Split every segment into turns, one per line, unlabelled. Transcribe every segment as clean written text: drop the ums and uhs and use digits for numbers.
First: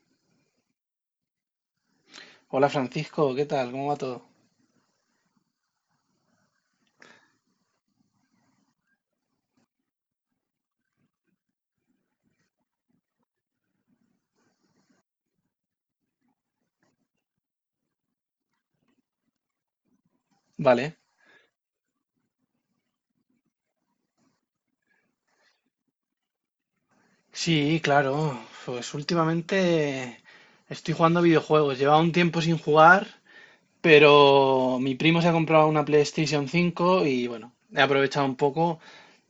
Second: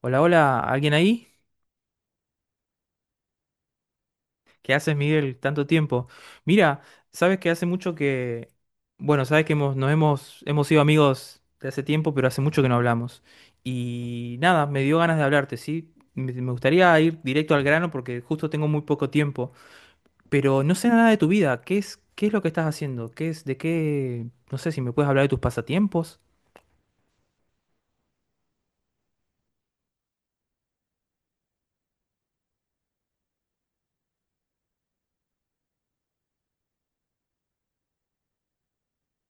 Hola, hola, ¿alguien ahí?
Hola Francisco, ¿qué tal? ¿Cómo va todo?
¿Qué haces, Miguel? Tanto tiempo. Mira, sabes que hace mucho que, bueno, sabes que hemos, nos hemos, hemos sido amigos de hace tiempo, pero hace mucho que no hablamos. Y nada, me dio ganas de hablarte, ¿sí? Me gustaría ir directo al grano porque justo tengo muy poco tiempo, pero no sé
Vale.
nada de tu vida. Qué es lo que estás haciendo? ¿Qué es, de qué, no sé si me puedes hablar de tus pasatiempos?
Sí, claro. Pues últimamente estoy jugando a videojuegos. Llevaba un tiempo sin jugar, pero mi primo se ha comprado una PlayStation 5 y bueno, he aprovechado un poco,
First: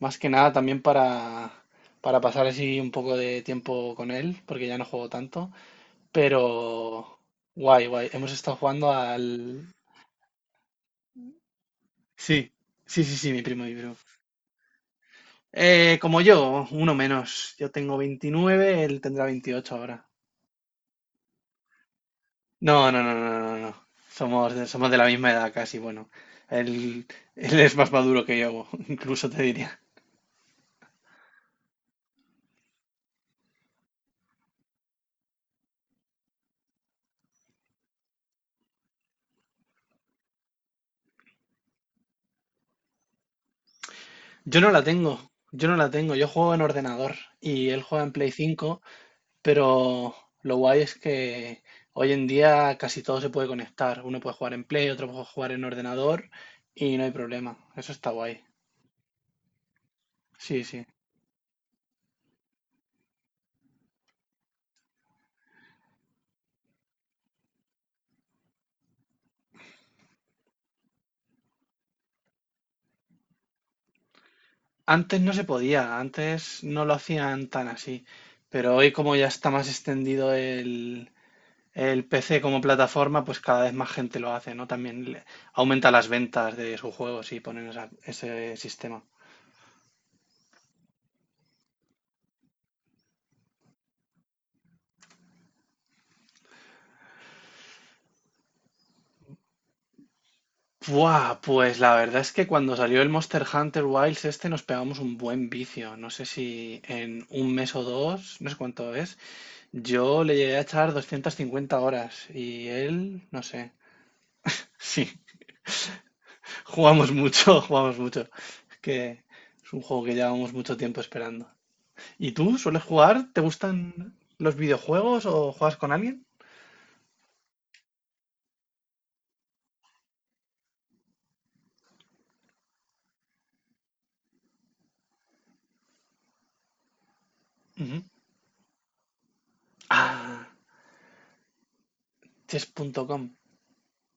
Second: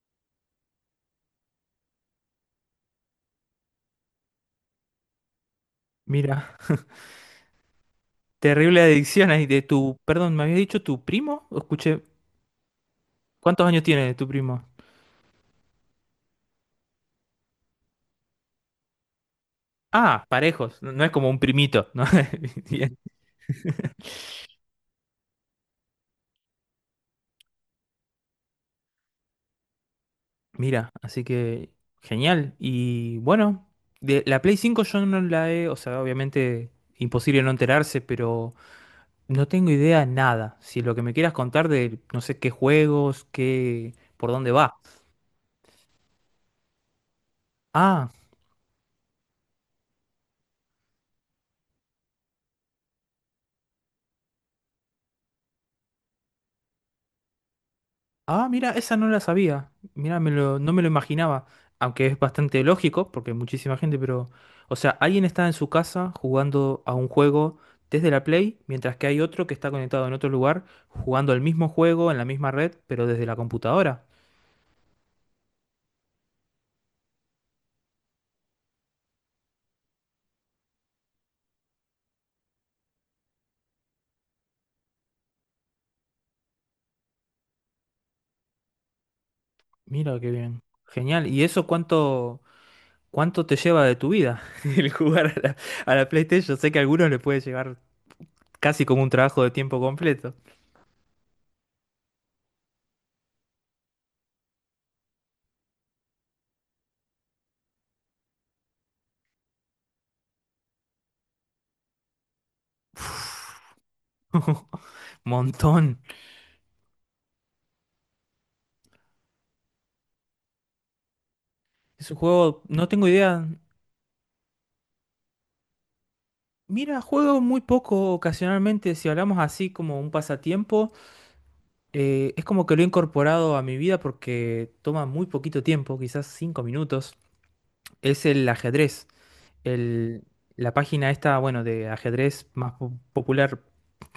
más que nada también para pasar así un poco de tiempo con él, porque ya no juego tanto.
Mira,
Pero guay, guay. Hemos estado
terrible
jugando
adicción ahí de
al.
tu, perdón, ¿me habías dicho tu primo? ¿O escuché,
Sí, sí, sí, sí, mi primo,
¿cuántos
mi
años
primo.
tiene tu primo?
Como yo, uno menos. Yo tengo 29, él tendrá 28 ahora.
Ah, parejos, no es como un primito, ¿no?
No,
Bien.
no, no, no, no, no. Somos de la misma edad casi, bueno. Él, él es más maduro que yo, incluso te diría.
Mira, así que genial. Y bueno, de la Play 5 yo no la he, o sea, obviamente imposible no enterarse, pero no tengo idea nada. Si lo que me quieras contar de, no sé, qué juegos, qué, por dónde
Yo no
va.
la tengo, yo no la tengo. Yo juego en ordenador y él juega
Ah,
en Play 5. Pero lo guay es que hoy en día casi todo se puede conectar. Uno puede jugar en Play, otro puede jugar en ordenador y no hay problema. Eso está guay.
Ah, mira, esa no la sabía. Mira, me lo,
Sí,
no me
sí.
lo imaginaba. Aunque es bastante lógico, porque hay muchísima gente, pero. O sea, alguien está en su casa jugando a un juego desde la Play, mientras que hay otro que está conectado en otro lugar, jugando al mismo juego en la misma red, pero desde la computadora.
Antes no se podía, antes no lo hacían tan así, pero hoy como ya está más extendido el PC como plataforma, pues cada vez más gente lo hace, ¿no? También aumenta las ventas de sus juegos y ponen ese sistema.
Mira qué bien. Genial. ¿Y eso cuánto, cuánto te lleva de tu vida? El jugar a la PlayStation. Sé que a algunos le puede llevar casi como un trabajo de tiempo completo.
Buah, pues la verdad es que cuando salió el Monster Hunter Wilds este nos pegamos un buen vicio. No sé si en un mes o dos, no sé cuánto es, yo le llegué a echar 250 horas y él, no sé. Sí,
Montón.
jugamos mucho, jugamos mucho. Es que es un juego que llevamos mucho tiempo esperando.
Es un
¿Y tú
juego,
sueles
no tengo
jugar? ¿Te
idea,
gustan los videojuegos o juegas con alguien?
Mira, juego muy poco ocasionalmente, si hablamos así como un pasatiempo, es como que lo he incorporado a mi vida porque toma muy poquito tiempo, quizás cinco minutos,
Ujú.
es el ajedrez. El,
Ah,
la página esta, bueno, de ajedrez más po-
chess.com,
popular,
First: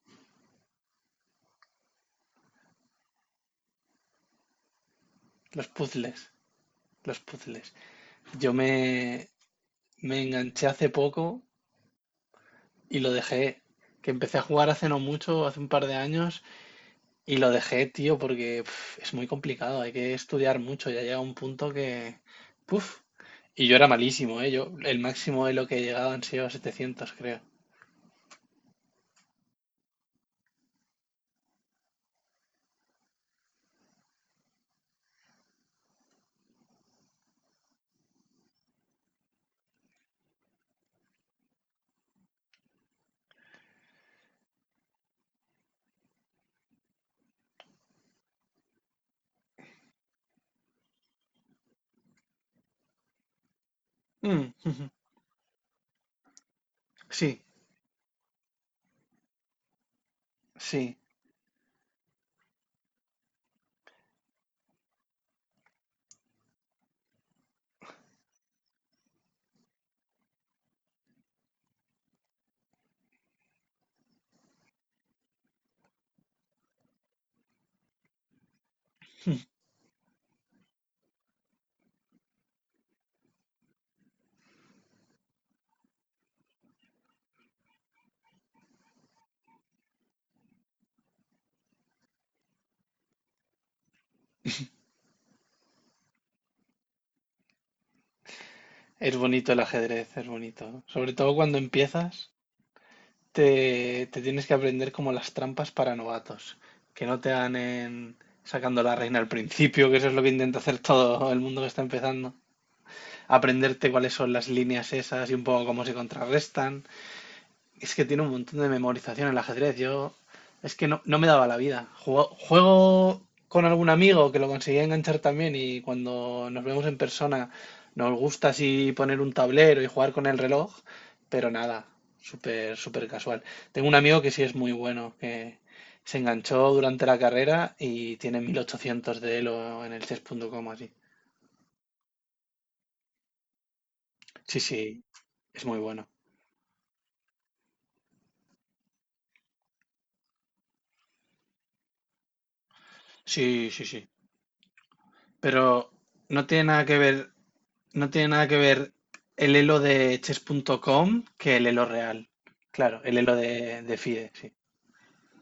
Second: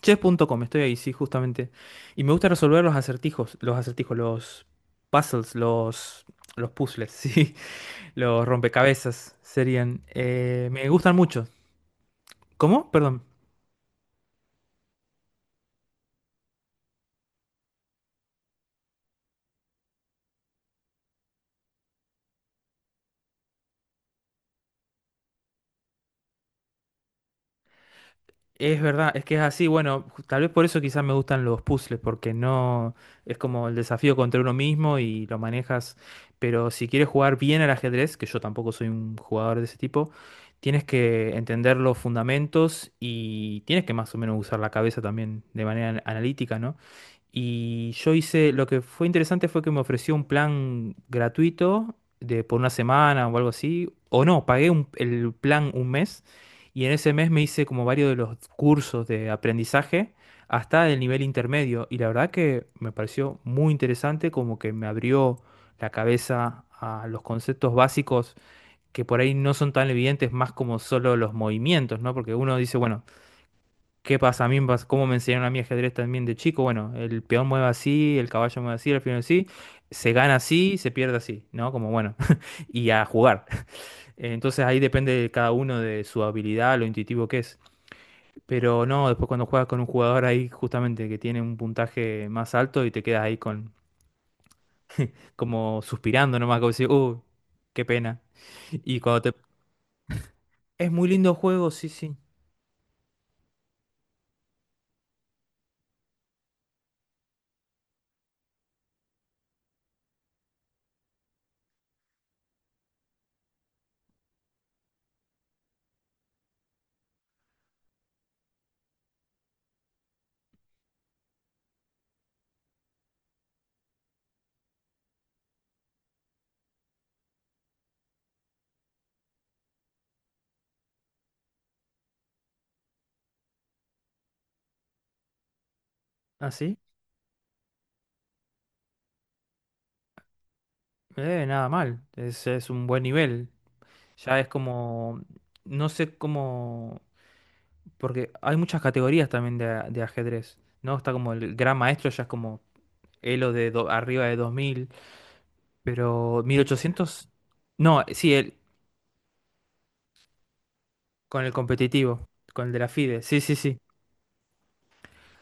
chess.com, estoy ahí, sí, justamente. Y me gusta resolver los acertijos, los acertijos, puzzles,
los puzzles,
los, los puzzles,
los
sí,
puzzles.
los
Yo me,
rompecabezas serían.
me enganché hace
Me gustan
poco
mucho. ¿Cómo?
y lo
Perdón.
dejé, que empecé a jugar hace no mucho, hace un par de años, y lo dejé, tío, porque es muy complicado, hay que estudiar mucho, ya llega un punto que. Puf. Y yo era malísimo, ¿eh? Yo, el máximo de lo que he llegado han sido 700, creo.
Es verdad, es que es así. Bueno, ju- tal vez por eso quizás me gustan los puzzles, porque no es como el desafío contra uno mismo y lo manejas. Pero si quieres jugar bien al ajedrez, que yo tampoco soy un jugador de ese tipo, tienes que entender los fundamentos y tienes que más o menos usar la cabeza también de manera an- analítica, ¿no? Y yo hice, lo que fue interesante fue que me ofreció un plan gratuito de por una semana o algo así, o no,
Mm,
pagué
ujú.
un- el plan un mes y en ese mes me
Sí,
hice como varios de los cursos de aprendizaje hasta
sí,
el nivel intermedio. Y la verdad que me pareció muy interesante, como que me abrió la cabeza a los conceptos básicos que por ahí no son tan evidentes, más como solo los movimientos, ¿no? Porque uno dice, bueno, ¿qué pasa a mí? Pas- ¿Cómo me enseñaron a mí ajedrez también de chico? Bueno, el peón mueve así, el caballo mueve así, el alfil mueve así, se gana así, se pierde así, ¿no? Como bueno, y a jugar. Entonces ahí depende de cada uno de su habilidad, lo intuitivo que es. Pero no, después cuando juegas con un jugador ahí justamente que tiene un puntaje más alto y te quedas ahí con como suspirando nomás, como decir, qué pena. Y
es
cuando te...
bonito el ajedrez, es bonito.
Es muy
Sobre todo
lindo
cuando
juego, sí, sí.
empiezas, te tienes que aprender como las trampas para novatos, que no te dan en sacando la reina al principio, que eso es lo que intenta hacer todo el mundo que está empezando. Aprenderte cuáles son las líneas esas y un poco cómo se contrarrestan. Es que tiene un montón de memorización el ajedrez. Yo es que no me daba la vida. Juego con algún amigo que lo conseguía enganchar también y cuando nos vemos en persona nos gusta así poner un tablero y jugar con el reloj, pero nada, súper, súper casual. Tengo un amigo que sí es muy bueno, que se
¿Ah,
enganchó
sí?
durante la carrera y tiene 1800 de Elo en el chess punto com así.
Nada mal. Es un buen nivel. Ya es
Sí, sí,
como...
es muy
No
bueno.
sé cómo... Porque hay muchas categorías también de, a- de ajedrez, ¿no? Está como el gran maestro, ya es como Elo de
Sí, sí,
do-
sí.
arriba de 2000
Pero
pero
no
mil
tiene nada que
ochocientos
ver.
No,
No tiene
sí,
nada
el,
que ver el elo de chess.com
Con el
que el elo
competitivo,
real.
con el de la
Claro, el
FIDE.
elo
Sí, sí, sí.
de FIDE, sí.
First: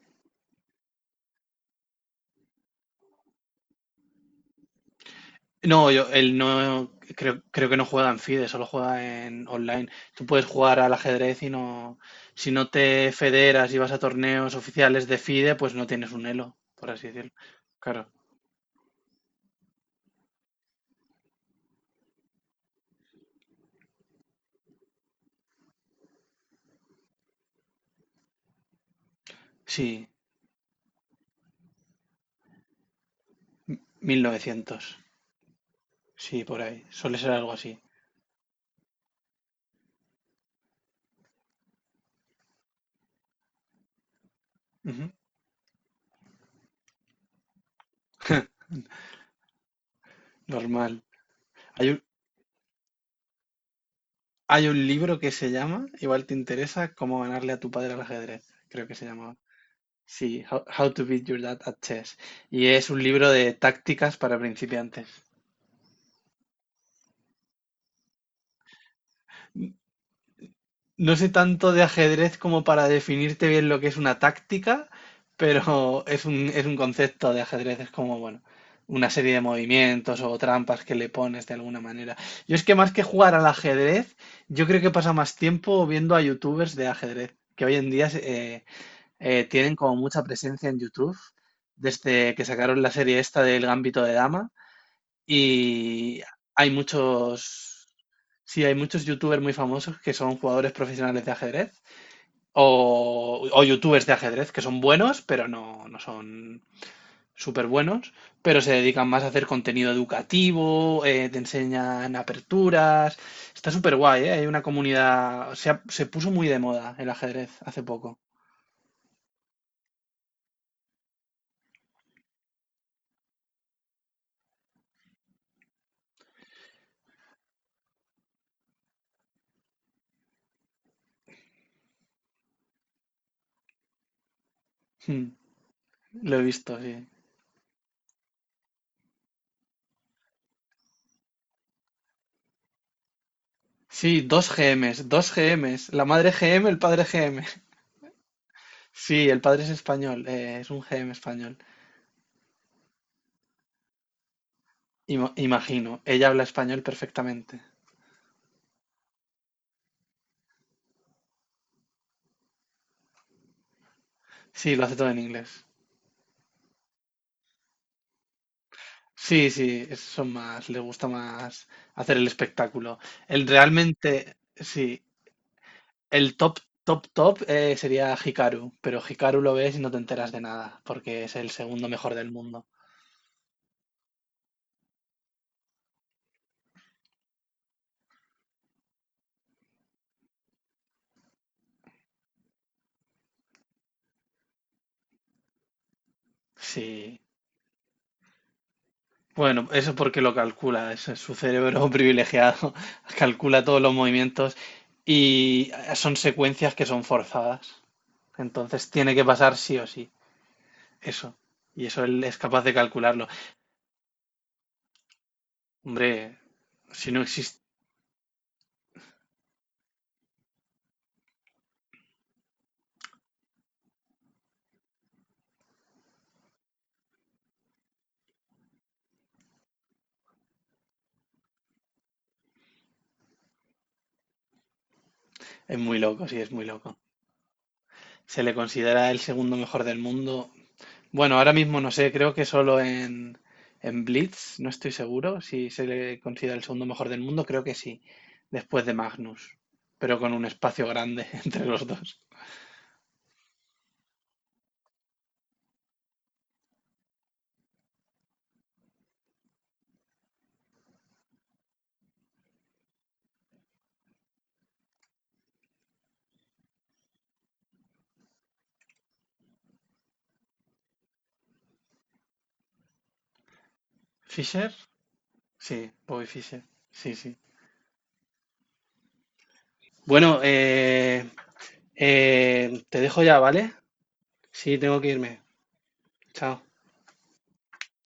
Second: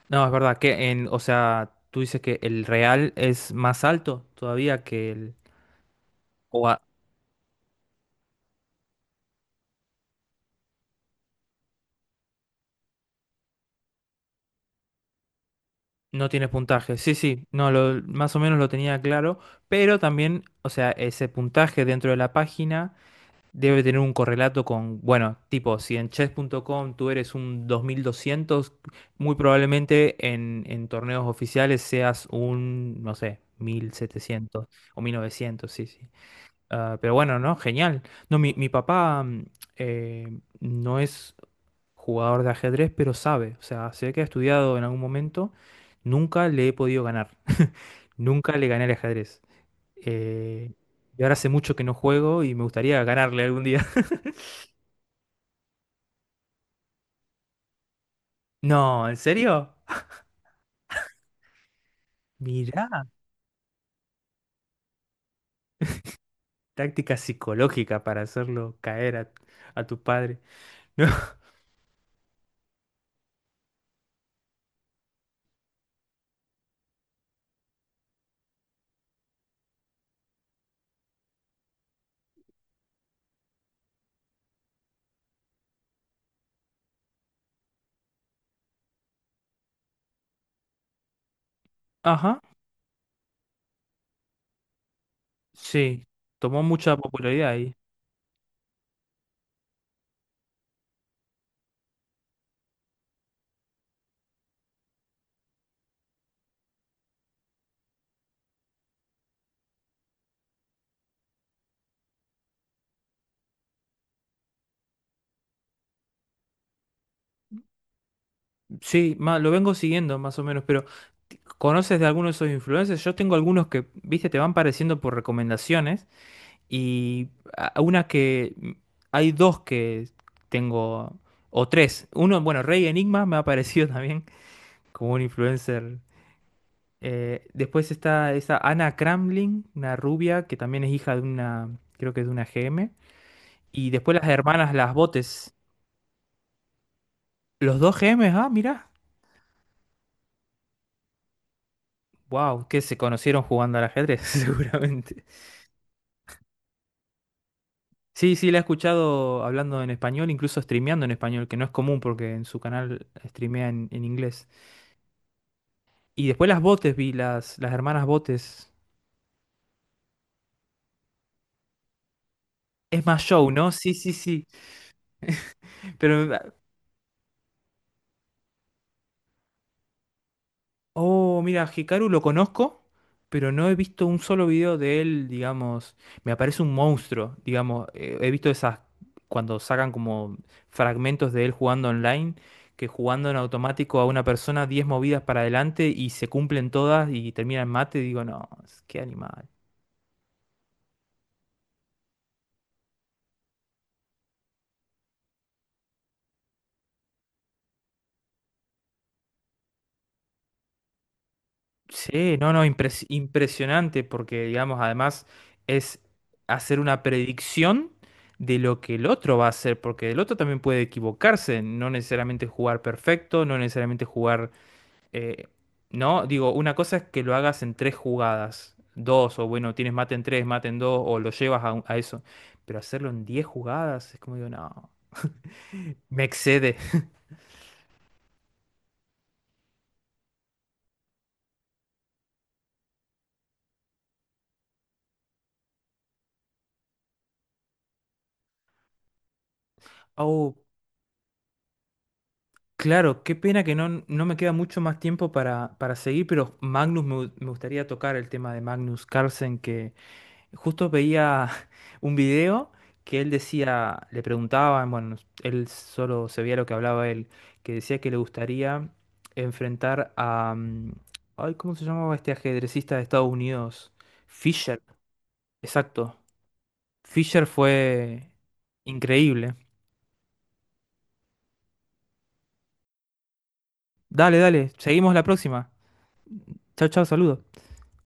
No, es verdad que en, o sea, tú dices que el real es más alto todavía que el
No, yo, él
o a-
no, creo que no juega en FIDE, solo juega en online. Tú puedes jugar al ajedrez y no, si no te federas y vas a torneos oficiales de FIDE, pues no tienes un
no tiene
elo, por
puntaje.
así
Sí,
decirlo.
sí, no, lo,
Claro,
más o menos lo tenía claro, pero también, o sea, ese puntaje dentro de la página debe tener un correlato con, bueno, tipo, si en chess.com tú eres un 2200, muy
sí,
probablemente en torneos oficiales seas un, no sé,
mil
1700
novecientos
o 1900, sí, sí.
sí, por ahí,
Ah, pero
suele ser
bueno,
algo
¿no?
así.
Genial. No, mi papá no es jugador de ajedrez, pero sabe. O sea, sé que ha estudiado en algún
Ujú.
momento. Nunca le he podido ganar. Nunca le gané al ajedrez. Eh,
Normal.
y ahora hace mucho que no
Hay,
juego y me gustaría ganarle algún día.
Hay un libro que se llama, igual te interesa, Cómo ganarle a tu padre al ajedrez, creo que se
No, ¿en
llamaba.
serio?
Sí, How to Beat Your Dad at Chess. Y es un
Mirá,
libro de tácticas para principiantes.
táctica psicológica para hacerlo caer
N-
a tu padre. No.
No sé tanto de ajedrez como para definirte bien lo que es una táctica, pero es un concepto de ajedrez, es como, bueno, una serie de movimientos o trampas que le pones de alguna manera. Yo es que más que jugar al ajedrez, yo creo que pasa más tiempo viendo a youtubers de ajedrez, que hoy en día eh, tienen como mucha presencia en YouTube desde
Ajá,
que sacaron la serie esta del Gambito de Dama
sí.
y
Tomó
hay
mucha popularidad.
muchos, sí, hay muchos youtubers muy famosos que son jugadores profesionales de ajedrez o youtubers de ajedrez que son buenos pero no son súper buenos, pero se dedican más a hacer contenido educativo, te enseñan aperturas, está súper guay, ¿eh? Hay una comunidad, se puso muy de moda el ajedrez hace poco.
Sí, ma- lo vengo siguiendo más o menos, pero t- ¿conoces de alguno de esos influencers? Yo tengo algunos que, viste, te van pareciendo por recomendaciones y a- una que mm, hay dos que tengo, o tres. Uno, bueno, Rey Enigma me ha parecido también como un
Mm,
influencer.
lo he visto, sí.
Después está esa Ana Kramling, una rubia que también es hija de una, creo que es de una GM Y después
Sí,
las
dos
hermanas Las
GMs, dos
Botes.
GMs. La madre GM, el padre GM.
Los dos G GMs ah, mirá.
Sí, el padre es español, es un GM español.
Wow, que se conocieron jugando al ajedrez, seguramente.
Imagino, ella habla español perfectamente.
Sí, sí, la he escuchado hablando en español, incluso streameando en español, que no es común porque en su canal streamea en inglés.
Sí, lo hace todo en inglés.
Y después las Botes vi, las hermanas Botes.
Sí, sí, son más, le gusta más hacer el espectáculo.
Es más
El
show, ¿no? Sí, sí,
realmente,
sí.
sí, el
Pero
top, top, top sería Hikaru, pero Hikaru lo ves y no te enteras de nada, porque es
Oh,
el
mira,
segundo
Hikaru
mejor
lo
del mundo.
conozco, pero no he visto un solo video de él, digamos. Me aparece un monstruo, digamos. He visto esas, cuando sacan como fragmentos de él jugando online, que jugando en automático a una persona 10 movidas para adelante y se cumplen todas
Sí,
y termina en mate, digo, no, es- qué animal.
bueno, eso porque lo calcula, es su cerebro privilegiado calcula todos los movimientos y son secuencias que son forzadas. Entonces tiene que pasar sí o sí, eso. Y eso él
Sí,
es
no,
capaz
no,
de
impres-
calcularlo.
impresionante porque, digamos, además es
Hombre,
hacer una
si no existe,
predicción de lo que el otro va a hacer, porque el otro también puede equivocarse, no necesariamente jugar perfecto, no necesariamente jugar, eh, no, digo, una cosa es que lo hagas en tres jugadas, dos, o bueno, tienes mate en tres, mate en dos, o lo llevas a, un- a eso, pero hacerlo en 10 jugadas es como digo, no,
es muy
me
loco, sí, es muy
excede.
loco. Se le considera el segundo mejor del mundo. Bueno, ahora mismo no sé, creo que solo en, Blitz, no estoy seguro si se le considera el segundo mejor del mundo, creo que sí, después de Magnus, pero con un
Oh.
espacio grande entre los dos.
Claro, qué pena que no, no me queda mucho más tiempo para seguir, pero Magnus, me, gu- me gustaría tocar el tema de Magnus Carlsen, que justo veía un video que él decía, le preguntaban, bueno, él solo se veía lo que hablaba él, que decía que le gustaría enfrentar a, mm, ay, ¿cómo se llamaba este ajedrecista de Estados Unidos?
¿Fisher?
Fischer,
Sí,
exacto.
Bobby Fischer, sí, sí.
Fischer fue increíble.
Bueno, te dejo ya, ¿vale?
Dale, dale,
Sí, tengo que
seguimos la
irme.
próxima.
Chao.
Chao, chao, saludos.